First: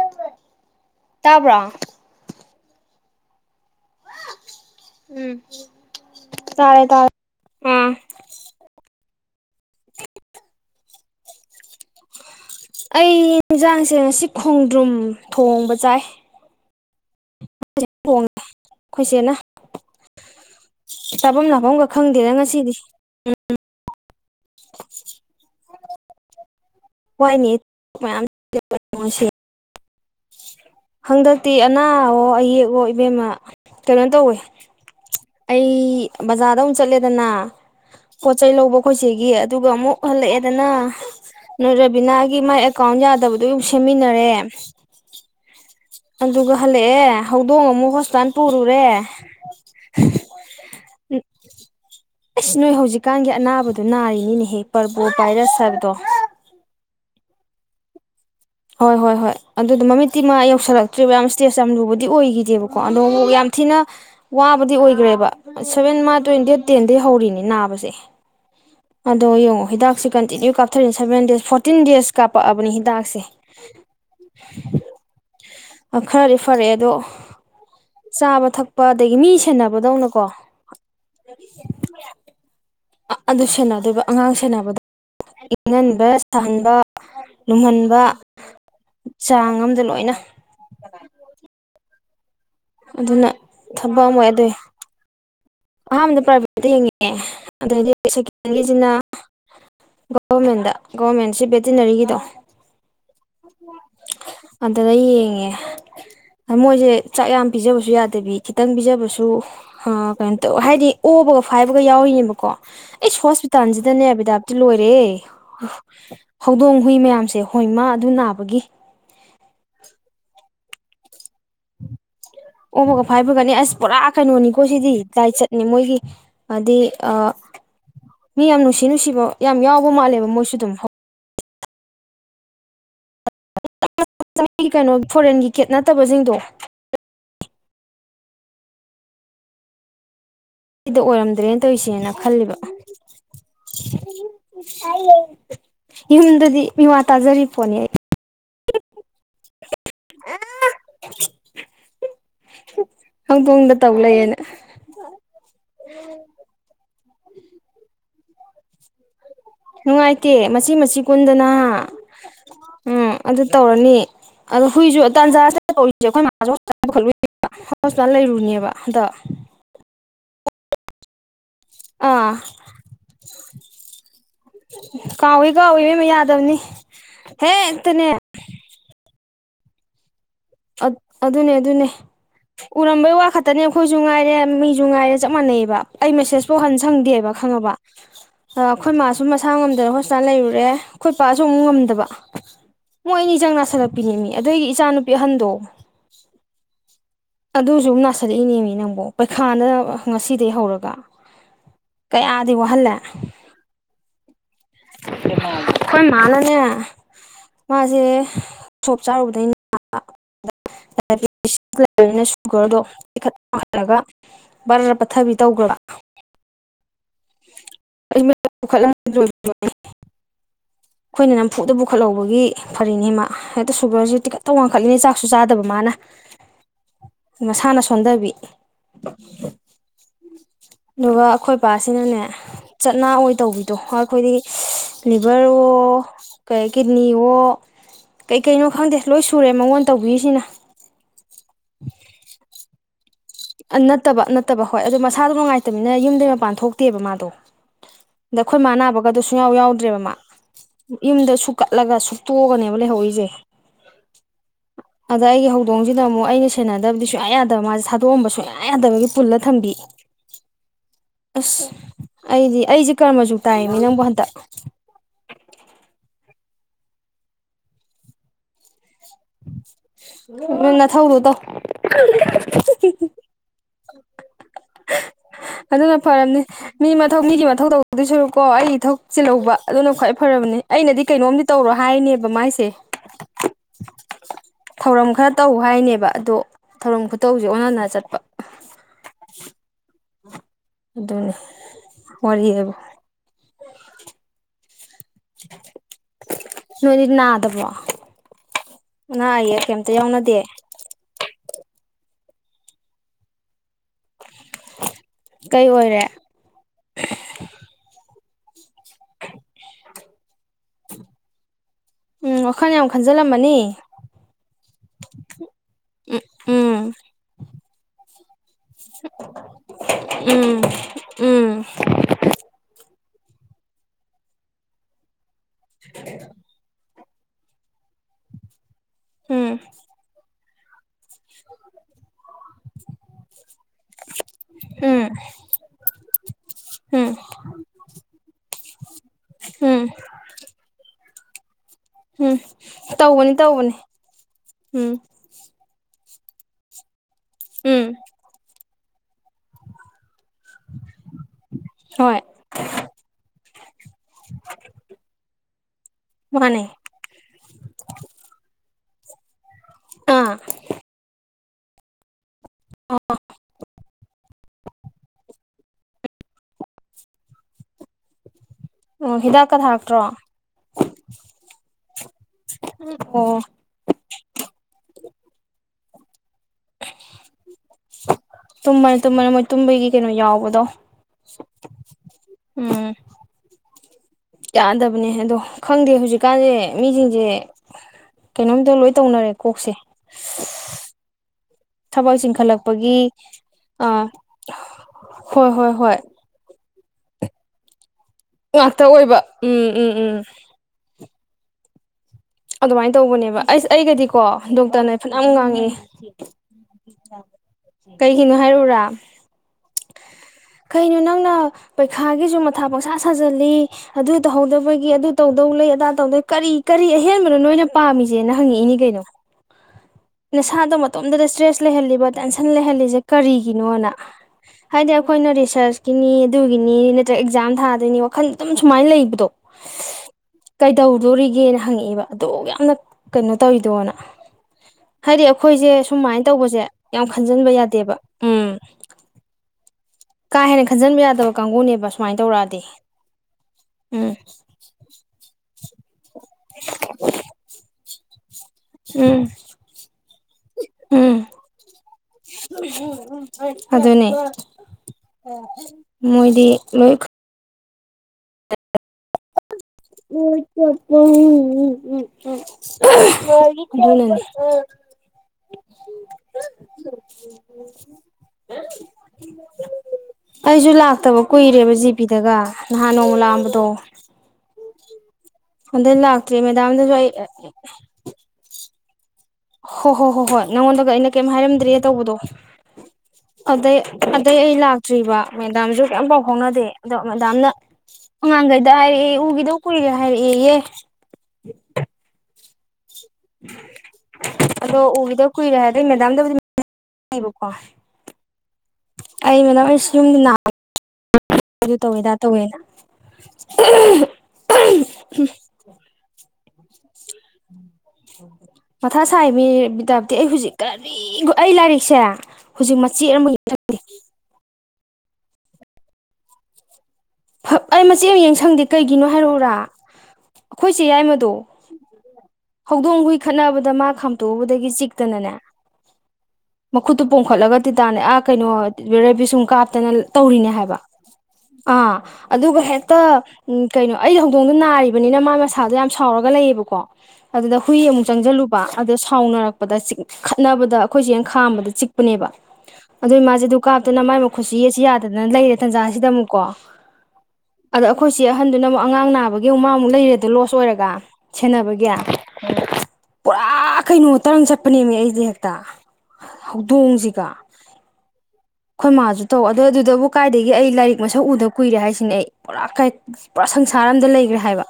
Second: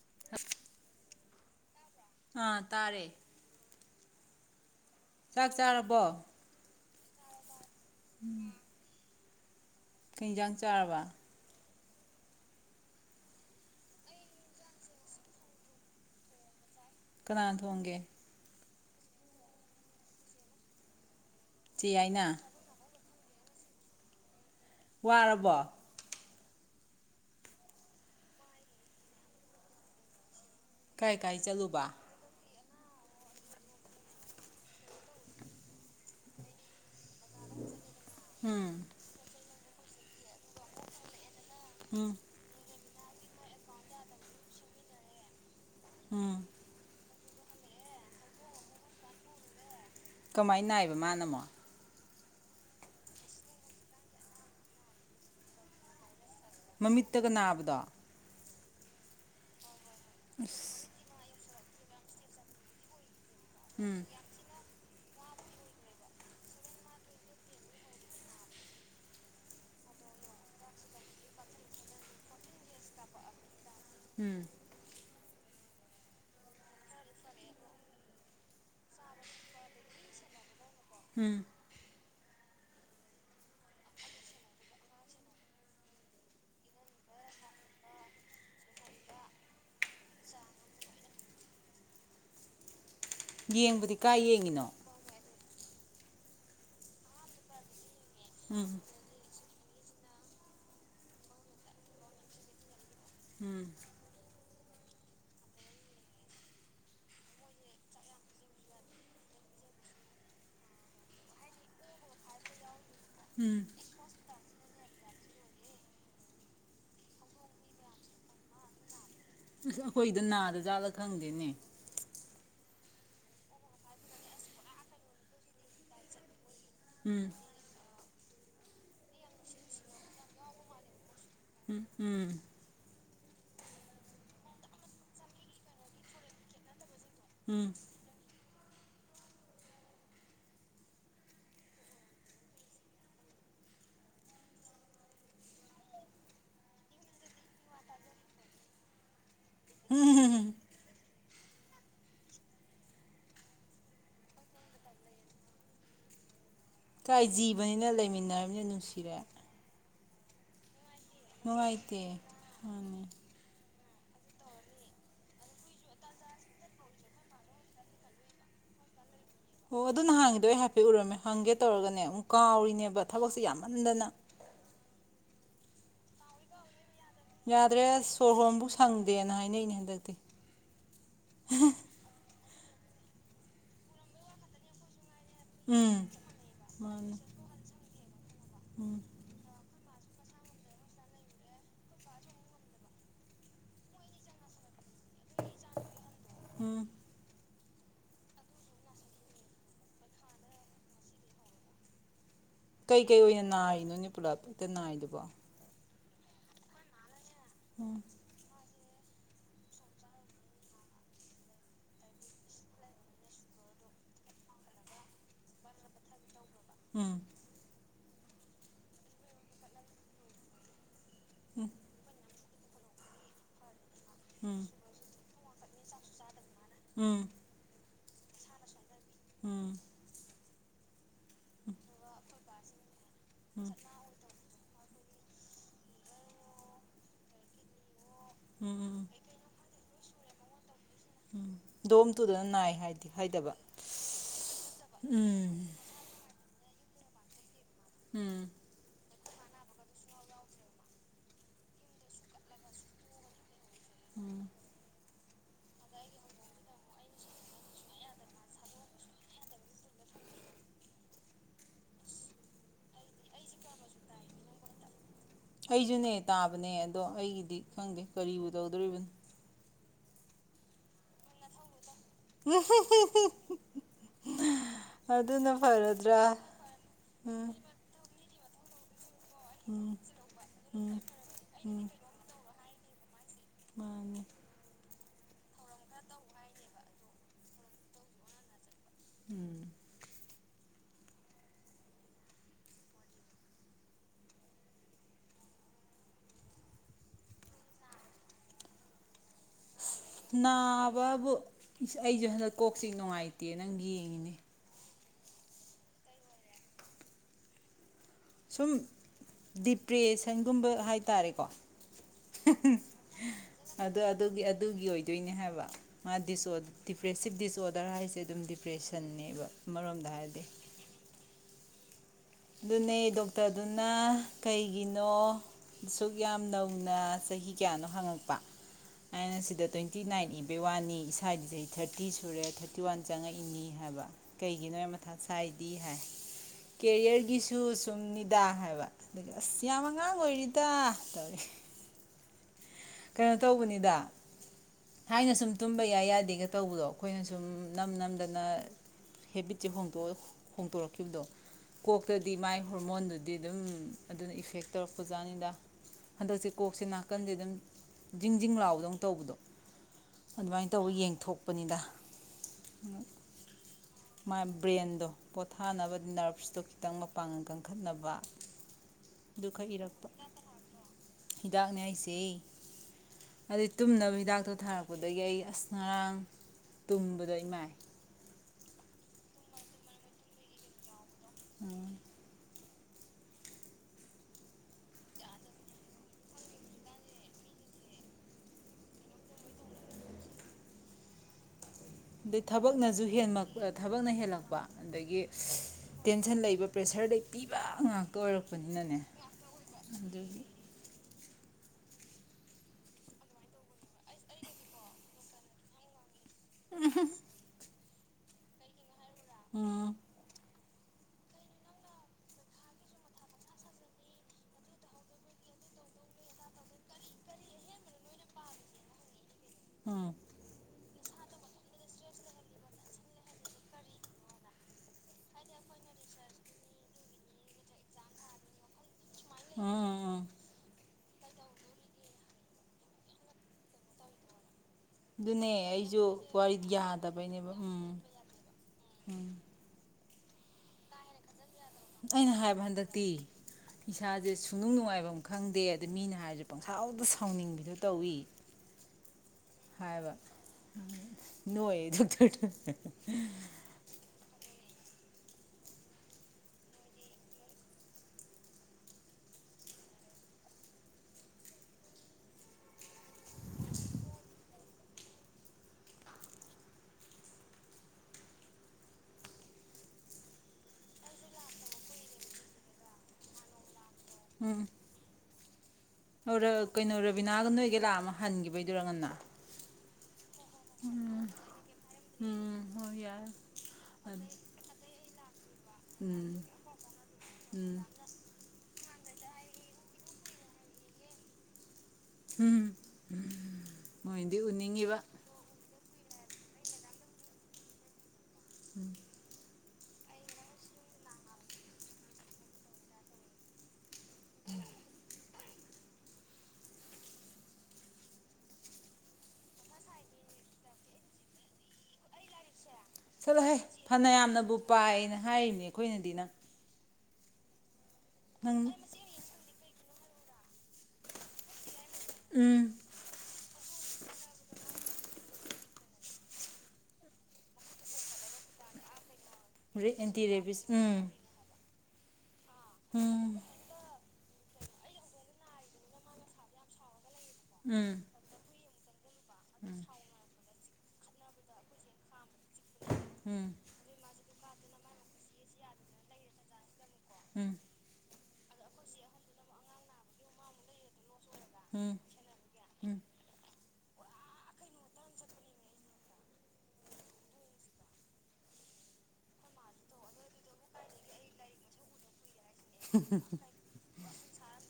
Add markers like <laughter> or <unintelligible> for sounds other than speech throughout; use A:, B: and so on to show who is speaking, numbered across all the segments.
A: <unintelligible>
B: ꯇꯥꯕ꯭ꯔꯣ
A: ꯑꯥ ꯇꯥꯔꯦ
B: ꯎꯝ
A: ꯆꯥꯛ ꯆꯥꯔꯕꯣ
B: ꯇꯥꯔꯦ ꯇꯥꯔꯦ ꯑꯥ
A: <inaudible> ꯀꯩ ꯖꯥꯡ ꯆꯥꯔꯕ
B: ꯑꯩ ꯏꯡꯖꯥꯡꯁꯦ ꯉꯁꯤ ꯈꯤꯡꯗ꯭ꯔꯨꯝ ꯊꯣꯡꯕ ꯆꯥꯢ
A: ꯀꯅꯥꯅ ꯊꯣꯡꯒꯦ
B: ꯑꯩꯈꯣꯏ ꯆꯦꯅ ꯆꯥꯕꯝ ꯂꯥꯛꯐꯝꯒ
A: ꯆꯦ ꯌꯥꯏꯅ
B: ꯈꯪꯗꯦꯗ ꯉꯁꯤꯗꯤ <unintelligible>
A: ꯋꯥꯔꯕꯣ
B: <unintelligible>
A: ꯀꯥꯏ ꯀꯥꯏ
B: ꯍꯪꯗꯛꯇꯤ
A: ꯆꯠꯂꯨꯕ
B: ꯑꯅꯥꯑꯣ ꯑꯌꯦꯛꯑꯣ ꯑꯣ ꯏꯕꯦꯝꯃ ꯀꯩꯅꯣ ꯇꯧꯋꯦ ꯑꯩ ꯕꯥꯖꯥꯔꯗ ꯑꯃꯨꯛ ꯆꯠꯂꯦ ꯗꯅ ꯄꯣꯠ ꯆꯩ
A: ꯎꯝ
B: ꯂꯧꯕ ꯑꯩꯈꯣꯢ ꯆꯦꯒꯤ ꯑꯗꯨꯒ ꯑꯃꯨꯛ ꯍꯟꯂꯛꯑꯦꯗꯅ
A: ꯎꯝ
B: ꯔꯦꯕꯤꯅꯥꯒꯤ ꯃꯥꯏ ꯀꯥ꯭ꯎꯟ ꯌꯥꯗꯕꯗꯨꯒꯤ ꯑꯃꯨꯛ ꯁꯦꯝꯃꯤꯟꯅꯔꯦ
A: ꯎꯝ
B: ꯑꯗꯨꯒ ꯍꯟꯂꯛꯑꯦ ꯍꯧꯗꯣꯡ ꯑꯃꯨꯛ ꯍꯣꯁꯄꯤꯇꯥꯜ ꯄꯨꯔꯨꯔꯦ
A: ꯀꯥꯃꯥꯏ ꯅꯥꯔꯤꯕ ꯃꯥꯅ ꯑꯃꯨꯛ
B: ꯏꯁ ꯅꯣꯏ ꯍꯧꯖꯤꯛꯀꯟꯒꯤ ꯑꯅꯥꯕꯗꯨꯅ ꯅꯥꯔꯤꯅꯤꯅꯦꯍꯦ ꯄꯔꯕꯣꯄꯥꯏꯔꯁ ꯍꯥꯏꯗꯣ
A: ꯃꯤꯠꯇꯥꯒ ꯅꯥꯕꯗꯣ
B: ꯍꯣꯏ-ꯍꯣꯏ-ꯍꯣꯏ ꯑꯗꯨꯗꯣ ꯃꯃꯤꯠ ꯇꯤꯃꯥ ꯌꯧꯁꯤꯟꯂꯛꯇ꯭ꯔꯤꯕ ꯌꯥꯝ ꯆꯦꯁ ꯌꯥꯝ ꯂꯨꯕꯗꯤ ꯑꯣꯏꯒꯤꯗꯦꯕꯀꯣ ꯑꯗꯣ ꯃꯕꯨ ꯌꯥꯝ ꯊꯤꯅ
A: ꯎꯝ
B: ꯋꯥꯕꯗꯤ ꯑꯣꯏ ꯔꯦꯕ ꯁꯕꯦꯟ ꯄꯥ ꯇꯋ꯭ꯌꯦꯟꯇꯤ ꯑꯦꯠ ꯇꯦꯟꯗꯩ ꯍꯧꯔꯤꯅꯦ ꯅꯥꯕꯁꯦ ꯑꯗꯣ ꯌꯦꯡꯉꯨ ꯍꯤꯗꯥꯛꯁꯦ ꯀꯟꯇꯤꯅ꯭ꯌꯨ ꯀꯥꯞꯊꯔꯤ ꯁꯥꯕꯦꯟ ꯗꯦꯁ ꯐꯣꯔꯇꯤꯟ ꯗꯦꯁ ꯀꯥꯞꯄꯑꯕꯅꯦ ꯍꯤꯗꯥꯛꯁꯦ
A: ꯎꯝ
B: <inaudible> ꯈꯔꯗꯤ ꯐꯥꯔꯦ ꯑꯗꯣ ꯆꯥꯕ ꯊꯛꯄ ꯑꯗꯒꯤ ꯃꯤ ꯁꯦꯟꯅꯕꯗꯧꯅꯀꯣ
A: ꯎꯝ
B: ꯑ-ꯑꯗꯨ ꯁꯦꯟꯅꯗꯣꯢꯕ ꯑꯉꯥꯡ ꯁꯦꯟꯅꯕꯗꯧ ꯏꯪꯍꯟꯕ ꯁꯥꯍꯟꯕ ꯂꯨꯝꯍꯟꯕ ꯆꯥꯡ ꯑꯃꯗ ꯂꯣꯏꯅ ꯑꯗꯨꯅ
A: ꯌꯦꯡꯕꯗꯤ
B: ꯊꯕꯛ
A: ꯀꯥꯏ
B: ꯑꯃ <unintelligible>
A: ꯌꯦꯡꯉꯤꯅꯣ
B: ꯑꯍꯥꯟꯕꯗ ꯄ꯭ꯔꯥꯢꯕꯦꯠꯇ ꯌꯦꯡꯉꯦ ꯑꯗꯒꯤ
A: ꯎꯝ
B: ꯁꯦꯀꯦꯟꯒꯤꯖꯤꯅ ꯒꯣꯚꯔꯃꯦꯟꯠꯗ-ꯒꯣꯚꯔꯃꯦꯟꯁꯤ ꯚꯦꯇꯥꯅꯔꯤꯒꯤꯗꯣ
A: ꯎꯝ
B: ꯑꯗꯥ ꯌꯦꯡꯉꯦ ꯃꯣꯏꯁꯦ ꯆꯥꯛ ꯌꯥꯝ ꯄꯤꯖꯕꯁꯨ ꯌꯥꯗꯕꯤ ꯈꯤꯇꯪ ꯄꯤꯖꯕꯁꯨ ꯍꯥꯍ ꯀꯩꯅꯣ ꯇꯧꯋꯦ ꯍꯥꯏꯗꯤ ꯑꯣꯕꯒ ꯐꯥꯏꯕꯒ ꯌꯥꯎꯔꯤꯅꯦꯕꯀꯣ ꯏꯁ
A: ꯎꯝ
B: ꯍꯣꯁꯄꯤꯇꯥꯜꯖꯤꯗꯅꯦ ꯕꯤꯗꯥꯞꯇꯤ ꯂꯣꯢ ꯑꯦꯌ ꯍꯧꯗꯣꯡ ꯍꯨꯏ ꯃꯌꯥꯝꯖꯦ ꯍꯣꯏꯃꯥ ꯑꯗꯨ ꯅꯕꯒꯤ
A: ꯏꯁ ꯑꯩꯈꯣꯌꯗꯣ ꯅꯗ ꯖꯥꯠꯂꯥ ꯈꯪꯗꯦ ꯗꯦꯅꯦ
B: ꯑꯣꯕꯒꯥ ꯐꯥꯏꯕꯒꯅꯦ ꯑꯁ ꯄꯨꯔꯥ ꯀꯩꯅꯤꯀꯣ ꯁꯤꯗꯤ ꯂꯥꯏꯆꯠꯅꯦ ꯃꯣꯏꯒꯤ ꯑꯗꯤ
A: ꯎꯝ
B: ꯑꯥ ꯃꯤꯌꯥꯝ ꯅꯨꯪꯁꯤ ꯅꯨꯪꯁꯤꯕꯥ ꯌꯥꯝ ꯌꯥꯑꯣꯕꯥ ꯃꯥꯜꯂꯦ ꯃꯣꯏꯁꯨ ꯑꯗꯨꯝ
A: <inaudible>
B: ꯆꯍꯤ ꯀꯩꯅꯣ ꯐꯣꯔꯦꯟꯒꯤ ꯀꯦꯞ ꯅꯠꯇꯕꯁꯤꯡꯗꯣ
A: <inaudible>
B: <unintelligible> ꯑꯣꯏꯔꯝꯗꯔ꯭ꯦ ꯇꯧꯏꯁꯦꯅ ꯈꯜꯂꯤꯕꯥ <inaudible> ꯌꯨꯝꯗꯗꯤ ꯃꯤꯋꯥ ꯇꯥꯖꯔꯤꯄꯣꯠꯅꯤ ꯑꯩ
A: ꯍꯨꯝ
B: ꯍꯧꯗꯣꯡꯗ ꯇꯧ ꯂꯩꯌꯦꯅ
A: ꯀꯥꯌ ꯖꯤꯕꯅꯤꯅꯥ ꯂꯩꯃꯤꯟ ꯅꯔꯕꯅꯤꯅꯥ ꯅꯨꯡꯁꯤꯔꯦ
B: ꯅꯨꯪꯉꯥꯏꯇꯦ ꯃꯆꯤ ꯃꯆꯤ ꯀꯨꯟꯗꯅꯥ ꯍꯥ
A: ꯅꯨꯡꯉꯥꯏꯇꯦ ꯃꯥꯅꯦ
B: ꯎꯝ ꯑꯗꯨ ꯇꯧꯔꯥꯅꯤ ꯑꯗꯣ ꯍꯨꯏꯖꯨ ꯇꯟꯖꯁꯤꯗ ꯇꯧꯔꯤꯁꯤ ꯑꯩꯈꯣꯌ ꯃꯁꯨ ꯍꯣꯁꯄ꯭ꯤꯇꯜꯗ ꯄꯨꯈꯠꯂꯨꯏꯅꯦ ꯍꯣꯁꯄ꯭ꯤꯇꯜꯗ ꯂꯩꯔꯨꯏꯅꯦꯕꯥ ꯍꯟꯗꯛ
A: ꯑꯣ ꯑꯗꯣ ꯅꯥꯍꯟꯒꯤꯗꯣ ꯍꯥꯏꯐꯦꯠ ꯎꯔꯝꯃꯦ ꯍꯡꯒꯦ ꯇꯧꯔꯒꯅꯦ ꯑꯃꯨꯛ
B: ꯑꯥ
A: ꯀꯥꯎꯔꯤꯅꯦꯕꯥ ꯊꯕꯛꯁꯦ ꯌꯝꯃꯟꯗꯅ
B: ꯀꯥꯎꯏ ꯀꯥꯎꯏ ꯏꯕꯦꯝꯃꯥ ꯌꯥꯗꯝꯅꯤ
A: ꯌꯥꯗꯔ꯭ꯦ ꯑꯁꯁ ꯁꯣꯔ ꯍꯣꯟꯕꯧ ꯁꯪꯗꯔ꯭ꯦ <unintelligible> ꯍꯥꯏꯅꯩꯅꯦ ꯍꯟꯗꯛꯇꯤ
B: ꯑꯗ ꯑꯗꯨꯨꯅꯦ ꯑꯦꯗꯨꯅꯦ ꯎꯔꯝꯕꯩ ꯋꯥ ꯈꯛꯇꯅꯦ ꯑꯩꯈꯣꯏꯁꯨ ꯉꯥꯏꯔꯦ ꯃꯤꯁꯨ ꯉꯥꯏꯔꯦ ꯆꯞ ꯃꯥꯟꯅꯩꯌꯦꯕꯥ
A: ꯎꯝ
B: ꯑꯩ ꯃꯦꯁꯦꯁ ꯄꯥꯎ ꯍꯟ ꯁꯪꯗꯦ
A: ꯃꯥꯅꯦ
B: ꯈꯪꯉꯕꯥ ꯑ ꯑꯩꯈꯣꯌ
A: ꯎꯝ
B: ꯃꯁꯨ ꯃꯁꯥ ꯉꯝ ꯗ ꯍꯣꯁꯄ꯭ꯤꯇꯜ ꯂꯩꯔꯨꯔꯦ ꯑꯩꯈꯣꯌ ꯄꯥꯁꯨ ꯑꯃꯨꯛ ꯉꯝꯗꯕ ꯃꯣꯏ ꯑꯅꯤ ꯆꯪ ꯅꯥꯁꯜꯂꯛꯄꯤꯅꯦꯃꯤ ꯑꯗꯩꯩ ꯏꯆꯥ ꯅꯨ ꯄꯤ ꯑꯍꯟꯗꯣ
A: ꯎꯝ
B: ꯑꯗꯨꯖꯨ ꯑꯃꯨꯛ ꯅꯥꯁꯤꯜꯂꯛꯏꯅꯦꯃꯤ ꯅꯪꯕꯣ ꯄꯩꯈꯅ ꯉꯁꯤꯗꯩꯩ ꯍꯧꯔꯒꯥ ꯀꯌꯥ
A: ꯀꯩ ꯀꯩ ꯑꯣꯏꯅꯥ ꯅꯥꯔꯤꯅꯣ ꯄꯨꯜꯂꯞ ꯗ ꯅꯥꯏꯗꯨꯕꯣ
B: ꯑꯩꯈꯣꯌ ꯃꯅꯥꯅꯦ
A: ꯎꯝ
B: ꯃꯖꯦ ꯎꯁꯣꯞ ꯆꯔꯨꯕꯗꯩꯩ ꯅꯥꯕꯥ ꯗꯥꯏꯄꯦꯇꯤꯁ ꯁꯨ ꯂꯩꯕꯅꯤꯅꯥ ꯁꯨꯒꯔꯗꯣ ꯋꯥꯪꯈꯠꯂꯒꯥ ꯕꯥꯔ ꯄꯠꯊꯕꯤ ꯇꯧꯈꯔ꯭ꯕ
A: ꯎꯝ
B: <inaudible> ꯑꯈꯣꯏꯅ ꯅꯥꯝꯐꯨꯗ ꯄꯨꯈꯠ ꯐꯧꯕꯒꯤ ꯐꯥꯔꯤꯅꯤ ꯃꯥ ꯑꯗꯨ ꯁꯨ <unintelligible> ꯇꯤꯟꯈꯠ
A: ꯎꯝ
B: ꯋꯥꯡꯈꯠꯂꯤ ꯆꯥꯁꯨ ꯆꯥꯗ ꯕ ꯃꯥꯅ
A: ꯎꯝ
B: ꯅꯥꯁꯅꯥꯁꯨ ꯈꯪꯗꯕꯤ
A: ꯎꯝ
B: <inaudible> <inaudible> ꯑꯗꯨꯒ ꯑꯈꯣꯏ ꯄꯥꯁꯤꯅ ꯆꯠ ꯟ ꯑꯣꯏꯅꯥ ꯇꯧꯕꯤꯗꯨ ꯑꯈꯣꯌꯗꯤ ꯂꯤꯕꯔꯍꯣ ꯀꯩ ꯀꯤꯗꯅꯤ ꯍꯣ ꯀꯩ ꯀꯩꯅꯣ
A: ꯎꯝ ꯎꯝ
B: ꯂꯣꯏꯅ ꯁꯨꯔꯦ ꯃꯉꯣꯟ ꯇꯧꯗꯣꯏꯁꯤꯅ
A: ꯗꯣꯝ ꯇꯨꯗꯨꯅ ꯅꯥꯏ ꯍꯥꯏꯗꯤ ꯍꯥꯏꯗꯕ
B: <unintelligible> ꯅꯥꯇꯕ ꯅꯥꯇꯕ ꯍꯣꯌ ꯃꯁꯥꯗꯣ
A: ꯎꯝ
B: ꯅꯨꯉꯥꯏ ꯇꯔꯥꯕꯅꯤꯅ ꯌꯨꯝꯗꯩꯩ ꯃꯄꯥꯜ ꯊꯣꯛꯇꯕ ꯇꯦꯕ ꯃꯥꯗꯣ
A: ꯎꯝ
B: <inaudible> ꯑꯗꯨ ꯁꯨꯡꯌꯥꯎ ꯌꯨꯗꯦꯕꯥ ꯃꯥ ꯌꯨꯝꯗ ꯁꯨꯛ ꯇꯣꯛ ꯑꯒ ꯁꯨꯛꯀꯠꯂꯒꯥ ꯂꯩꯍꯦꯔꯤꯖꯦ ꯑꯗꯥ ꯑꯩꯒꯤ ꯍꯧꯗꯣꯡꯁꯤꯟ ꯑꯃꯨꯛ ꯑꯩꯅꯥ ꯁꯦꯟꯅꯗꯕ ꯁꯨꯡ ꯌꯥ ꯌꯥꯗꯔ꯭ꯕ <unintelligible> <inaudible> ꯑꯩꯖꯦ ꯀꯦꯔꯃꯥ ꯖꯨꯛ ꯇꯥꯏꯃꯦ ꯅꯥꯪꯕꯨ ꯍꯟꯗꯛ
A: ꯑꯩꯖꯨꯅꯦ ꯇꯕꯅꯦ ꯑꯗꯣ ꯑꯩꯒꯦꯗꯦ ꯈꯪꯗꯦ ꯀꯔꯤꯕꯨ ꯇꯥꯗꯣꯔꯤꯕꯅꯨ
B: ꯃꯊꯧꯗꯣ ꯇꯩ ꯑꯗꯨꯅ ꯐꯔꯕꯅꯤ
A: <unintelligible> ꯎꯝ
B: ꯀꯦ ꯑꯩ ꯆꯤꯂꯧꯕ
A: ꯎ
B: <inaudible>
A: ꯎꯟ
B: ꯑꯗꯨꯅꯤ ꯋꯥꯔꯤ ꯍꯥꯏꯕꯣ ꯅꯧꯗꯤ ꯅꯥꯗꯔ꯭ꯕꯣ ꯑꯅꯥ ꯑꯌꯦꯛ ꯀꯦꯏꯝꯠ
A: ꯅꯕꯥꯕꯨ ꯑꯩꯁꯨ ꯍꯟꯗꯛ ꯀꯣꯛꯁꯦ ꯅꯨꯪꯉꯥꯏꯇꯦꯟ ꯌꯦꯪꯏꯅꯦ
B: ꯀꯩ ꯑꯣꯏꯔꯦ
A: ꯁꯨꯝ ꯗꯦꯄꯔꯦꯁꯁꯤꯑꯣꯟ ꯒꯨꯝꯕ ꯍꯥꯏꯇꯥꯔꯦ
B: ꯎꯝ ꯋꯥꯈꯜ
A: ꯎꯍꯨꯝ
B: ꯌꯥꯝ ꯈꯟꯖꯜꯂꯝꯃꯅꯤ
A: ꯑꯥ ꯑꯗꯨ ꯑꯗꯨꯒꯤ ꯑꯣꯏꯗꯣꯏꯅꯤ ꯍꯥꯏꯕ ꯃꯥꯗꯣ
B: ꯎꯝ
A: ꯗꯤꯁꯥꯑꯣꯔꯗꯦꯔ ꯗꯦꯄꯔꯦꯁꯁꯤꯚꯦ ꯗꯤꯁꯣꯔꯗꯦꯔ ꯍꯨꯖ ꯎꯗꯤ ꯗꯦꯄꯔꯦꯁꯎꯟ ꯅꯦꯕ ꯑꯃ ꯔꯣꯝꯗ ꯍꯥꯏꯔꯒꯗꯤ
B: ꯎꯝ ꯎꯝ
A: ꯑꯗꯨꯅꯤ ꯗꯣꯇꯣꯔ ꯑꯗꯨꯅ ꯀꯩꯒꯤꯅꯣ ꯑꯁꯨꯛ ꯌꯥꯝ ꯅꯧꯅꯥ ꯃꯤ ꯀꯌꯥꯒꯤ ꯍꯪꯂꯛꯄ ꯑꯩꯅꯥ
B: ꯎꯝ
A: ꯁꯤꯗꯥ ꯇꯤꯟꯠꯌꯅꯤꯅꯦ ꯋ꯭ꯅꯤ ꯑꯦꯁꯥꯒꯤ ꯆꯍꯤ ꯊꯤꯔꯇꯌ ꯁꯨꯔꯦ ꯊꯤꯔꯇꯌꯣꯅꯦ ꯆꯪꯂꯛꯏꯅꯦ ꯍꯥꯏꯕ ꯀꯩꯒꯤꯅꯣ ꯃꯊꯥꯁꯥꯏꯗꯤ
B: ꯎꯝ ꯎꯝ
A: ꯀꯃꯤꯌꯦꯔ ꯏꯁꯨ ꯁꯨꯡꯏꯗ ꯆꯨꯡꯏꯗ ꯍꯥꯏꯕ ꯑꯁ
B: ꯎꯝ
A: ꯌꯥꯝ ꯑꯉꯥꯡ ꯑꯣꯏꯔꯤꯗ ꯀꯟ
B: ꯍꯝ
A: ꯀꯩꯅꯣ ꯇꯧꯕꯅꯤꯗ
B: ꯎꯝ
A: ꯊꯥꯏꯅꯥ ꯁꯨꯝ ꯌꯥꯏ ꯌꯥꯏꯗꯦ ꯇꯦꯒ ꯇꯧꯕꯗꯣ ꯑꯩꯈꯣꯏꯅ ꯁꯨꯝ
B: ꯎꯝ
A: ꯁꯨꯝ ꯅꯝꯗꯅ ꯍꯥꯕꯤꯠ ꯍꯣꯡꯇꯣ ꯍꯣꯪꯇꯣꯀꯠꯈꯤꯕꯗꯣ
B: ꯍꯣꯏ
A: ꯀꯣꯛꯇꯗꯤ ꯃꯥꯏ ꯍꯣꯔꯃꯣꯅꯦꯁ ꯗꯨꯗꯤ ꯑꯗꯨꯝ ꯑꯦꯗꯔ꯭ꯦꯠ ꯇꯧꯔꯀꯄ ꯖꯠꯅꯤꯗ ꯍꯟꯗꯛꯇꯤ
B: ꯃꯥꯅꯦ
A: ꯀꯣꯁꯤ ꯅꯥꯀꯟ ꯑꯗꯨꯝ ꯖꯤꯡ ꯖꯤꯡ ꯑꯥ ꯇꯧꯕꯗꯣ
B: ꯑꯥ
A: ꯑꯗꯨꯃꯥꯏ ꯇꯥꯑꯣꯕꯗꯣ ꯍꯦꯊꯣꯛ ꯑꯅꯤꯗ ꯑꯝ ꯃꯥꯏ ꯕꯔ꯭ꯥꯏꯟ ꯗꯣ ꯄꯣꯊꯥꯅꯕ ꯅꯦꯔꯕꯧꯁ ꯈꯤꯇꯥꯡ ꯃꯄꯥꯒꯜ ꯀꯪꯈꯠꯅꯕ
B: ꯑꯣ
A: ꯑꯗꯨ
B: ꯍꯤꯗꯥꯛꯀ
A: ꯈꯔꯒꯥ
B: ꯊꯥꯔꯛꯇ꯭ꯔꯣ
A: ꯏꯔꯛꯄ ꯍꯤꯗꯛꯅꯦ ꯍꯥꯏꯁꯦ
B: ꯑꯣ
A: ꯑꯗꯨ ꯇꯨꯝꯅꯕ ꯍꯤꯗꯥꯛ ꯊꯔꯛꯄꯗꯒꯤ ꯑꯩ ꯑꯁ ꯑꯥꯝ ꯇꯨꯝꯕꯗ ꯏꯃꯥꯏ
B: ꯇꯨꯝꯕꯅꯦ ꯇꯨꯃꯕꯅꯦ ꯇꯨꯝꯕꯒꯤ ꯀꯅꯣ ꯌꯥꯎꯕꯗꯣ ꯇꯨ ꯑꯝ ꯌꯥꯗꯕꯅꯦ ꯑꯗꯣ ꯈꯡꯗꯦ ꯍꯧꯖꯤꯛ ꯀꯟꯁꯥ ꯃꯤ ꯁꯤꯟꯁꯦ ꯀꯩꯅꯣꯝ ꯂꯣꯏ ꯇꯧꯅꯔꯦ ꯀꯣꯛꯁꯦ ꯁꯁꯏ
A: ꯊꯕꯛꯅꯁꯨ ꯍꯦꯜꯂꯛ
B: ꯑꯥ
A: ꯍꯦꯜꯂꯛꯄ ꯑꯥ ꯑꯗꯥꯒꯤ
B: ꯍꯣꯏ ꯍꯣꯏ ꯍꯣꯏ
A: ꯇꯦꯟꯁꯤꯑꯣꯟ ꯄꯔꯦꯁꯁꯨꯔꯦꯕ ꯄꯤꯕ
B: ꯑꯗꯨ ꯉꯥꯛꯇ
A: ꯑꯣꯏꯔꯛꯄꯅꯤꯅꯅꯦ
B: ꯑꯣꯏꯕ ꯑꯝ ꯑꯝ
A: ꯑꯗꯨꯒꯤ
B: ꯑꯗꯨꯃꯥꯏꯅ ꯇꯧꯕꯅꯦꯕꯥ ꯑꯥꯁ ꯑꯩꯒꯗꯤꯀꯣ ꯗꯣꯛꯇꯔꯅꯥ ꯐꯅꯥꯌꯝ ꯉꯥꯪꯉꯛꯑꯦ
A: <inaudible>
B: ꯀꯩꯒꯤꯅꯣ ꯍꯥꯏꯔꯛꯎꯔꯥ
A: <inaudible>
B: ꯀꯩꯅꯣ ꯅꯪꯅ ꯄꯩꯈꯥꯒꯤꯁꯨ ꯃꯊꯥ ꯄꯟꯁꯥ ꯁꯖꯤꯜꯂꯤ ꯑꯗꯨ ꯇꯧꯍꯧꯗꯕꯒꯤ ꯑꯗꯨ ꯇꯧꯗꯧ ꯂꯩ ꯑꯗꯥ ꯇꯧꯗꯣꯏ ꯂꯩ ꯀꯔꯤ ꯀꯔꯤ ꯑꯍꯦꯟꯕ ꯀꯔꯤ ꯑꯍꯦꯟꯕꯅꯣ ꯅꯣꯏꯅꯥ ꯄꯝꯃꯤꯖꯦꯅꯥ ꯍꯪꯉꯛꯏꯅꯦ ꯀꯩꯅꯣ
A: ꯎꯝ ꯎꯝ
B: ꯅꯥꯁꯥꯗꯣ ꯃꯥ ꯇꯣꯝꯇꯗ ꯁꯇ꯭ꯔ꯭ꯦꯁ ꯂꯩꯍꯜꯂꯤꯕ ꯇꯦꯟꯁꯟ ꯂꯩꯍꯜꯂꯤꯖꯦ ꯀꯔꯤꯒꯤꯅꯣꯅꯥ ꯍꯥꯏꯗꯤ ꯑꯩꯈꯣꯌꯅꯥ ꯔꯤꯁꯥꯔꯁꯀꯤꯅꯤ ꯑꯗꯨꯒꯤꯅꯦ ꯅꯠꯇꯔꯒꯥ ꯑꯦꯛꯌꯥꯝ ꯊꯗꯣꯏꯅꯤ ꯋꯥꯈꯜꯁꯤ ꯑꯗꯨꯝ ꯁꯨꯃꯥꯏ ꯂꯩꯕꯥ ꯗꯣ
A: ꯎꯝ ꯎꯝ
B: ꯀꯩꯗꯧ ꯗꯣꯔꯤꯒꯦꯅꯥ ꯍꯪꯉꯛꯏꯕ ꯑꯗꯨꯛ ꯌꯥꯝꯅꯥ ꯀꯩ ꯅꯣ ꯇꯧꯏꯗꯣꯅꯥ ꯍꯥꯏꯗꯤ
A: ꯑꯗꯨꯅꯦ
B: ꯑꯩꯈꯣꯌꯖꯦ
A: ꯑꯩꯁꯨ
B: ꯁꯨꯃꯥꯏ
A: ꯋꯥꯔꯤ
B: ꯇꯧꯕꯁꯦ ꯌꯥꯝ ꯈꯟꯖꯟꯕ
A: ꯌꯥꯗꯕꯩꯅꯦꯕ ꯎꯝ
B: ꯌꯗꯦꯕꯥ ꯍꯝ ꯀꯥ ꯍꯦꯟꯅꯥ ꯈꯟꯖꯟꯕ ꯌꯥꯗꯕꯥ
A: ꯑꯩꯅꯥ ꯍꯥꯌꯕꯥ ꯍꯟꯗꯛꯇꯤ
B: ꯎꯝ
A: ꯏꯁꯥꯖꯦ ꯁꯨꯛꯅꯨꯪ ꯅꯨꯪꯉꯥꯏꯕꯝ ꯈꯪꯗꯦ ꯃꯤꯅꯥ ꯖꯦ ꯄꯥꯪꯁꯥꯑꯣꯗ ꯁꯥꯑꯣꯅꯤꯪꯕꯤꯗꯨꯅꯦ ꯇꯧꯏ
B: ꯎꯝ
A: ꯍꯥꯏꯕꯥ
B: ꯎꯝ
A: ꯅꯣꯛꯏꯑꯦ ꯗꯣꯛꯇꯔꯗꯣ
B: ꯑꯗꯨꯅꯦ ꯃꯣꯏꯗꯤ ꯂꯣꯏ <inaudible> <unintelligible> ꯑꯗꯨꯅꯗꯤ <inaudible> ꯑꯩ ꯖꯨ ꯂꯥꯛꯇꯕ ꯀꯨꯏꯔꯦ ꯖꯤ ꯄꯤ ꯗꯒꯥ ꯅꯍꯥꯟ ꯅꯣꯡꯃꯥ ꯂꯥꯛꯑꯝꯕꯗꯣ
A: <inaudible>
B: ꯑꯗꯩ ꯂꯥꯛꯇ꯭ꯔꯦ
A: <unintelligible>
B: ꯃꯦꯗꯥꯝꯗꯁꯨ
A: ꯀꯩꯅꯣ
B: ꯑꯩ
A: ꯔꯕꯤꯅꯒ ꯅꯣꯏꯒꯩ ꯂꯥꯛ ꯑꯃꯝꯃꯒꯥ ꯍꯟꯒꯤꯕꯩꯗꯨꯔꯣ ꯉꯟꯅꯥ
B: ꯍꯣ ꯍꯣ ꯍꯣ ꯍꯣꯏ ꯅꯪꯡꯑꯣꯟꯗꯒꯥ ꯑꯩꯅꯥ ꯀꯩꯝ ꯍꯥꯏꯔꯝꯗꯔ꯭ꯦ ꯇꯧꯕꯗꯣ
A: ꯎꯝ ꯍꯣꯏ ꯌꯥꯔꯦ
B: ꯑꯥꯗꯩ ꯑꯗꯩꯩ ꯑꯩ ꯂꯥꯛꯇꯔꯤꯑꯦꯕꯥ ꯃꯦꯗꯝꯖꯨ ꯀꯦꯏꯝꯄꯥꯎ
A: ꯎꯝ
B: ꯐꯥꯑꯣꯅꯗꯦ ꯑꯗꯣ ꯃꯦꯗꯝꯅ
A: ꯎꯝ
B: ꯑꯉꯥꯡꯒꯩ ꯇꯥ ꯍꯥꯏꯔꯛꯑꯦ ꯎꯒꯤꯗ ꯀꯨꯏꯔꯦ ꯍꯥꯏꯔꯛꯑꯦꯌꯦ
A: ꯎꯝ ꯃꯣꯏꯗꯤ
B: ꯑꯗꯣ
A: ꯎꯅꯤꯡꯉꯤꯕ
B: ꯎꯒꯤꯗꯥ ꯀꯨꯏꯔꯦ ꯍꯥꯏꯔꯛ <unintelligible> ꯃꯦꯗꯝꯗꯕꯨꯗꯤ <inaudible> ꯑꯩ ꯃꯦꯗꯝ ꯑꯩꯁ ꯌꯨꯝꯗ ꯅꯥ <unintelligible> ꯑꯗꯨ ꯇꯧꯌꯦ ꯑꯦꯗꯥ ꯇꯧꯑꯦꯅ ꯑꯥꯍꯥꯝ <inaudible> ꯃꯊꯥ ꯁꯥꯏꯌꯦꯃꯤ ꯕꯤꯗꯌꯥꯄꯇꯤ ꯑꯩ ꯍꯧꯖꯤꯛ ꯀꯔꯤ ꯑꯩ ꯂꯥꯏꯔꯤꯛꯁꯦ ꯍꯧꯖꯤꯛ ꯃꯆꯦꯠ ꯑꯃ
A: ꯆꯠꯂꯣꯍꯦ ꯐꯅꯥꯌꯥꯝꯅꯕꯨ ꯄꯥꯏꯌꯦ ꯅꯪ ꯍꯥꯏꯔꯤꯅꯦ ꯑꯩꯈꯣꯏꯅꯗꯤ ꯅꯪ
B: <unintelligible> ꯑꯩ ꯃꯆꯦꯠ ꯑꯃꯥ
A: ꯅꯪ
B: ꯌꯦꯡꯁꯡꯗꯦ ꯀꯩꯒꯤꯅꯣ ꯍꯥꯏꯔꯛꯎꯔꯥ ꯑꯩꯈꯣꯏ ꯆꯦ ꯌꯥꯏꯃꯗꯣ
A: ꯎꯝ
B: ꯍꯧꯗꯣꯡ ꯍꯨꯏ ꯈꯠꯅꯕꯗ ꯃꯥ ꯈꯥꯝꯇꯣꯛꯎꯕꯗꯒꯤ ꯆꯤꯛꯇꯅꯅꯦ ꯃꯈꯨꯠꯇꯣ ꯄꯣꯝꯈꯠꯂꯒ ꯇꯤꯇꯥꯟ ꯑꯥ ꯀꯩꯅꯣ <unintelligible> ꯀꯥꯞꯇꯅ
A: ꯑꯦꯟꯇꯤ
B: ꯇꯧꯔꯤꯅꯦ
A: ꯔꯦꯕꯤꯁ
B: ꯍꯥꯏꯕ꯫
A: ꯎꯝ
B: ꯑꯥ <unintelligible> ꯑꯗꯨꯒ ꯍꯦꯛꯇ ꯎꯝ ꯀꯩꯅꯣ ꯑꯩ ꯍꯧꯗꯣꯡꯗꯣ ꯅꯥꯔꯤꯕꯅꯤꯅ ꯃꯥ ꯃꯁꯥꯗꯣ ꯌꯥꯝ ꯁꯥꯎꯔꯒ ꯂꯩꯌꯦꯕꯀꯣ ꯑꯗꯨꯗ ꯍꯨꯢ
A: ꯎꯝ
B: ꯑꯃꯨꯛ ꯆꯪꯖꯜꯂꯨꯕ ꯑꯗ ꯁꯥꯎꯅꯔꯛꯄꯗ ꯆꯤꯛ ꯈꯠꯅꯕ ꯗ ꯑꯩꯈꯣꯏ ꯆꯦꯅ ꯈꯥꯝꯕꯗ ꯆꯤꯛꯄꯅꯦꯕ꯫ ꯑꯗꯣ ꯃꯥꯖꯦ
A: ꯎꯝ
B: ꯑꯗꯨ ꯀꯥꯞꯇꯅ ꯃꯥꯢ ꯃ ꯈꯨꯠ ꯌꯦꯠꯁꯤ ꯌꯥꯗꯗꯅ ꯂꯩꯔꯦ ꯇꯟꯖꯥꯁꯤꯗ ꯑꯃꯨꯛ ꯀꯣ
A: ꯎꯝ
B: ꯑꯗ ꯑꯩꯈꯣꯏ ꯆꯦ ꯑꯍꯟꯗꯨꯅ ꯑꯃꯨꯛ ꯑꯉꯥꯡ ꯅꯥꯕꯒꯤ ꯃꯥ ꯑꯃꯨꯛ ꯂꯩꯔꯦꯗꯣ ꯂꯣꯁ ꯑꯣꯏꯔꯒ ꯁꯦꯟꯅꯕꯒꯤ
A: ꯎꯝ
B: ꯄꯨꯔꯥ ꯀꯩꯅꯣ ꯇꯔꯪ ꯆꯠꯄꯅꯦꯃꯤ ꯑꯩꯗꯤ ꯍꯦꯛꯇ ꯍꯧꯗꯣꯡꯖꯤꯒ ꯈꯣꯏ ꯃꯥꯖꯨ ꯇꯧ ꯑꯗꯨ ꯑꯗꯨꯗꯕꯨ ꯀꯥꯏꯗꯒꯤ ꯑꯩ ꯂꯥꯏꯔꯤꯛ ꯃꯁꯛ ꯎꯗꯣꯢ ꯀꯨꯏꯔꯦ ꯍꯥꯏꯁꯤꯅꯤ ꯑꯩ꯫ ꯄꯨꯔ ꯀꯩ ꯄꯨꯔꯥ ꯁꯪꯁꯥꯔ ꯑꯃꯗ ꯂꯩ <unintelligible> ꯍꯥꯢꯕ꯫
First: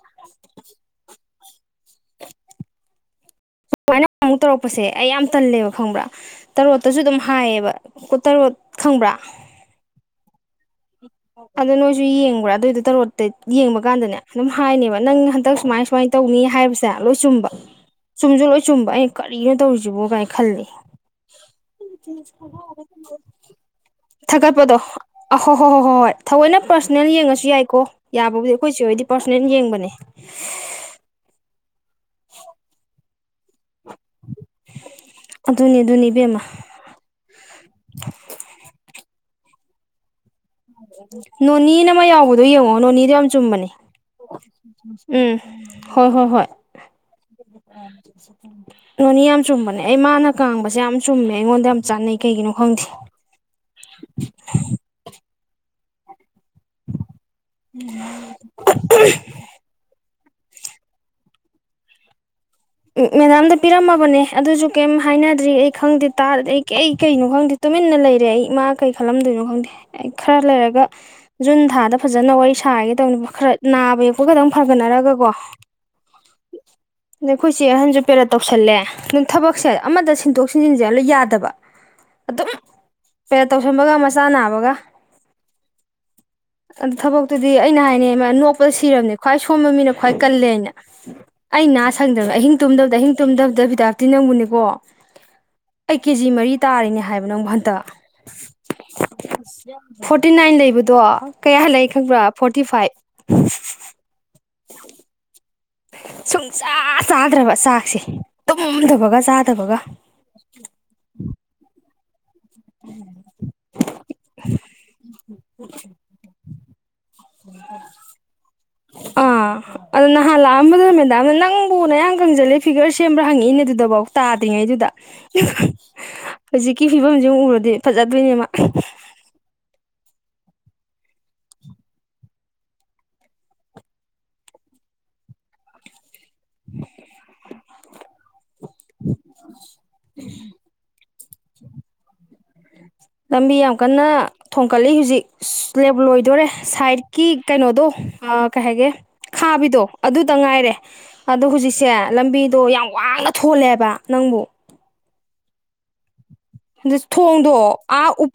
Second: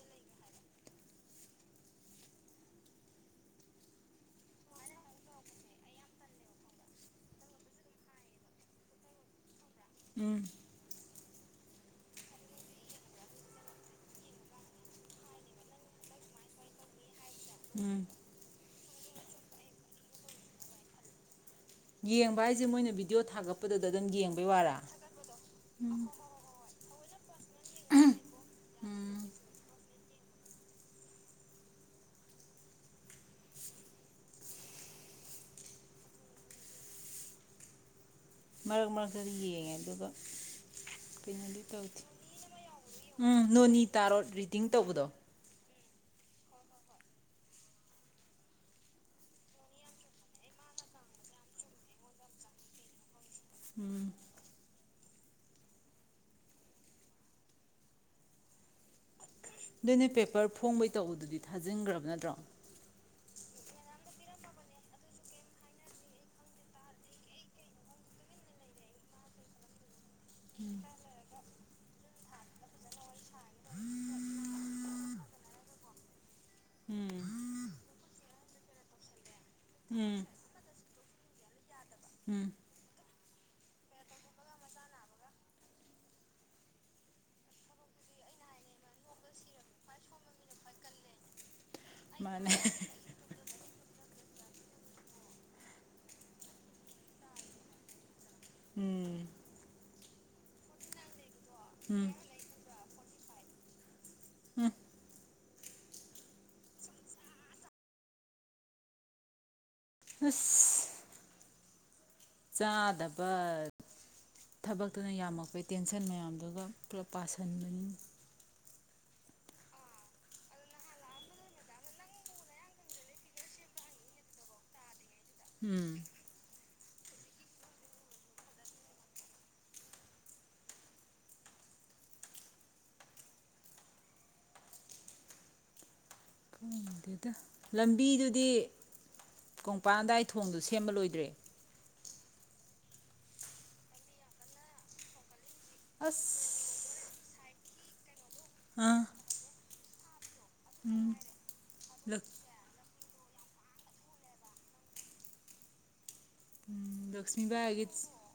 B: ꯑꯁꯨꯃꯥꯏꯅ ꯑꯃꯨꯛ ꯇꯧꯔꯛꯄꯁꯦ ꯑꯩ ꯌꯥꯝ ꯇꯜꯂꯦꯕ ꯈꯪꯕ꯭ꯔꯥꯀ ꯇꯔꯣꯠꯇꯁꯨ ꯑꯗꯨꯝ ꯍꯥꯏꯌꯦꯕ ꯇꯔꯣꯠ ꯈꯪꯕ꯭ꯔꯥ꯫
A: ꯎꯝ꯫
B: ꯑꯗꯨ ꯅꯣꯏꯖꯨ ꯌꯦꯡꯕ꯭ꯔꯥ ꯑꯗꯨꯢꯗ ꯇꯔꯣꯠ ꯌꯦꯡꯕꯀꯥꯟꯗꯅꯦ ꯑꯗꯨꯝ ꯍꯥꯢꯅꯦꯕ ꯅꯪ ꯍꯟꯗꯛ ꯁꯨꯃꯥꯏ ꯁꯨꯃꯥꯏ ꯍꯥꯏꯕꯁꯦ ꯂꯣꯢ ꯆꯨꯝꯕ
A: ꯎꯝ
B: ꯆꯨꯝꯖꯨ ꯂꯣꯢ ꯆꯨꯝꯕ ꯑꯩꯅ ꯀꯔꯤꯅꯣ ꯇꯧꯔꯤꯖꯤꯕꯣ ꯀꯥꯏꯅ ꯈꯜꯂꯦ꯫
A: ꯌꯦꯡꯕ ꯍꯥꯏꯁꯦ ꯃꯣꯏꯅ ꯚꯤꯗꯤꯑꯣ ꯊꯥꯒꯠꯄꯗꯨꯗ ꯑꯗꯨꯝ
B: <unintelligible>
A: ꯌꯦꯡꯕꯩ ꯋꯥꯔꯥ
B: ꯊꯥꯒꯠꯄꯗꯣ ꯑꯍꯣ ꯍꯣ ꯍꯣꯏ ꯊꯑꯣꯏꯅ ꯄ꯭ꯔꯁ ꯅꯦꯜ ꯌꯦꯡꯉ ꯌꯥꯏꯀꯣ ꯌꯥꯕꯕꯨꯗꯤ ꯑꯩꯈꯣꯏ ꯆꯦ ꯍꯣꯏꯗꯤ
A: ꯎꯝ
B: ꯄꯔꯁꯅ‌ꯦꯜ ꯌꯦꯡꯕꯅꯦ꯫ <unintelligible> ꯑꯗꯨꯅꯦ ꯑꯗꯨꯅꯦ ꯏꯕꯦꯝꯃꯥ꯫
A: ꯃꯔꯛ ꯃꯔꯛꯇꯗꯤ ꯌꯦꯡꯉꯦ ꯑꯗꯨꯒ ꯀꯩꯅꯣꯗꯤ
B: ꯅꯣꯅꯤ ꯅ
A: ꯇꯧꯗꯦ
B: ꯑꯃ ꯌꯥꯎꯕꯗꯣ ꯌꯦꯡꯉꯣ ꯅꯣꯅꯤꯗꯣ ꯌꯥꯝ
A: ꯎꯝ
B: ꯆꯨꯝꯕꯅꯦ
A: ꯅꯣꯅꯤ ꯇꯥꯔꯣ ꯔꯤꯗꯤꯡ ꯇꯧꯕꯗꯣ
B: ꯎꯝ꯫ ꯍꯣꯏ ꯍꯣꯏ ꯍꯣꯏ ꯅꯣꯅꯤ ꯌꯥꯝ ꯆꯨꯝꯕꯅꯦ ꯑꯩ ꯃꯥꯅ ꯉꯥꯡꯕꯁꯦ ꯌꯥꯝ ꯆꯨꯝꯃꯦ ꯑꯩꯉꯣꯟꯗ ꯌꯥꯝ ꯆꯥꯟꯅꯩ ꯀꯩꯒꯤꯅꯣ ꯈꯪꯗꯦ꯫
A: ꯎꯝ
B: <inaudible>
A: ꯑꯗꯨꯅꯤ ꯄꯦ ꯄꯔ ꯐꯣꯡꯕꯩ ꯇꯧꯔꯤꯗꯨꯗꯤ ꯊꯥꯖꯤꯟ ꯈꯔꯕ ꯅꯠꯇ꯭ꯔꯣ
B: ꯑꯦ ꯑꯦꯗꯥꯝꯗ ꯄꯤꯔꯝ ꯃꯥꯕꯅꯦ ꯑꯗꯨꯁꯨ ꯀꯔꯤꯝ ꯍꯥꯏꯅꯗ꯭ꯔꯤ ꯑꯩ ꯈꯪꯗꯦ ꯇꯥꯔꯗꯤ ꯑꯩ ꯑꯩ ꯀꯩꯅꯣ ꯈꯪꯗꯦ ꯇꯨꯃꯤꯟꯅ ꯂꯩꯔꯦ ꯑꯩ ꯃꯥ ꯀꯩꯈꯜꯂꯝꯗꯣꯏꯅꯣ ꯈꯪꯗꯦ ꯈꯔ ꯂꯩꯔꯒ ꯖꯨꯟ ꯊꯥꯗ ꯐꯥꯖꯟꯅ ꯋꯥꯔꯤ ꯁꯥꯔꯒꯦ ꯇꯧꯅꯦ ꯈꯔ ꯅꯥꯕ ꯌꯦꯛꯄ ꯈꯔ ꯐꯒꯠꯅꯔꯒ ꯀꯣ
A: ꯎꯝ
B: ꯑꯩꯈꯣꯏ ꯆꯦ ꯑꯍꯟꯁꯨ ꯄꯦꯔꯠ ꯇꯧꯁꯟꯂꯦ ꯊꯕꯛꯁꯦ ꯑꯃꯗ
A: ꯎꯝ
B: ꯁꯤꯟꯗꯣꯛ ꯁꯣꯟꯖꯤꯟꯁꯦ ꯌꯥꯗꯕ ꯑꯗꯨꯝ
A: ꯎꯝ
B: ꯄꯦꯔꯠ ꯇꯧꯁꯤꯟꯕꯒ ꯃꯆꯥ ꯅꯥꯕꯒ ꯊꯕꯛꯇꯨꯗꯤ ꯑꯩꯅ ꯍꯥꯏꯅꯤ ꯃꯥ ꯅꯣꯛꯄꯗ ꯁꯤꯔꯕꯅꯤ ꯈ꯭ꯋꯥꯏ ꯁꯣꯟꯕ ꯃꯤꯅ ꯈꯋꯥꯏ ꯀꯟꯂꯦꯅ ꯑꯩ ꯅ ꯁꯪꯗꯔꯕꯅꯦ
A: ꯃꯥꯅꯦ
B: ꯑꯍꯤꯡ ꯇꯨꯝꯗꯕꯗ ꯑꯍꯤꯡ ꯇꯨꯝꯗꯕꯗ ꯕꯤꯗ꯭ꯌꯥꯄꯥꯇꯤ ꯅꯪꯕꯨꯅꯦꯀꯣ ꯑꯩ ꯀꯦꯖꯤ ꯃꯔꯤ ꯇꯥꯏꯅꯦ ꯍꯥꯏꯕ ꯅꯪꯕꯣ ꯍꯟꯗꯛ
A: ꯎꯝ
B: ꯐꯣꯔꯇꯤ ꯅꯥꯏꯟ ꯂꯩꯕꯗꯣ ꯀꯌꯥ ꯂꯩ ꯈꯪꯕꯔ ꯐꯣꯔꯇꯤ ꯐꯥꯏꯞ <inaudible>
A: ꯎꯝ
B: <inaudible> ꯁꯨꯡꯆꯥ ꯆꯥꯗ꯭ꯔꯕ ꯆꯥꯛꯁꯦ ꯇꯨꯝꯗꯕꯒ ꯆꯥꯗꯕꯒ
A: <inaudible> ꯆꯥꯗꯕ ꯊꯕꯛꯇꯨꯅ ꯌꯥꯝꯃꯛꯄꯩ ꯇꯦꯟꯁꯟ ꯃꯌꯥꯝꯗꯨꯒ ꯇꯦꯟ ꯄꯔꯁꯦꯟꯅꯤꯅꯦ
B: ꯑ ꯑꯗꯨ ꯅꯍꯥꯟ ꯂꯛ ꯑꯝꯕꯗꯨꯗ ꯃꯦꯗꯥꯝꯅ ꯅꯪꯕꯨ ꯅꯌꯥꯡ ꯀꯪꯁꯤꯜꯂꯦ ꯐꯤꯒꯔ ꯁꯦꯝꯕꯔꯅ ꯍꯪꯂꯛꯏꯅꯦ ꯑꯗꯨꯗꯐꯥꯎ ꯇꯥꯗꯔꯤ ꯉꯩꯗꯨꯗ
A: ꯎꯝ
B: ꯍꯧꯖꯤꯛ ꯀꯤ ꯐꯤꯕꯝꯁꯤ ꯎꯔꯗꯤ ꯐꯥꯖꯗꯣꯏꯅꯤ ꯃꯥ
A: ꯈꯪꯗ‌‌ꯦꯗ ꯂꯝꯕꯤꯗꯨꯗꯤ ꯀꯣꯡꯄꯥꯟ ꯑꯗꯥꯏ ꯊꯣꯡꯗꯨ ꯁꯦꯝꯕ ꯂꯣꯏꯗꯔꯤ
B: ꯂꯝꯕꯤ ꯌꯥꯝ ꯀꯥꯟꯅ ꯊꯣꯡꯀꯠꯂꯤ ꯍꯧꯖꯤꯛ ꯏꯁ ꯂꯣꯢꯕꯨ ꯂꯣꯏꯗꯧꯔꯦ
A: ꯑꯁ
B: ꯁꯥꯠꯇ ꯀꯤ ꯀꯩꯅꯣꯗꯣ ꯎꯝ ꯀꯩ ꯍꯥꯏꯒꯦ
A: ꯑꯥ
B: ꯈꯥꯕꯤꯗꯣ ꯑꯗꯨ ꯉꯥꯏꯔꯦ ꯑꯗꯣ ꯍꯧꯖꯤꯛꯁꯦ
A: ꯂꯛ
B: ꯂꯝꯕꯤꯗꯣ ꯌꯥꯝ ꯋꯥꯡꯅ ꯊꯣꯜꯂꯦꯕ ꯅꯪꯕꯣ
A: ꯎꯝ
B: ꯊꯣꯡꯗꯣ
A: ꯂꯛꯁꯃꯤꯕꯥꯏꯒꯤ
B: ꯑ ꯎꯕꯛ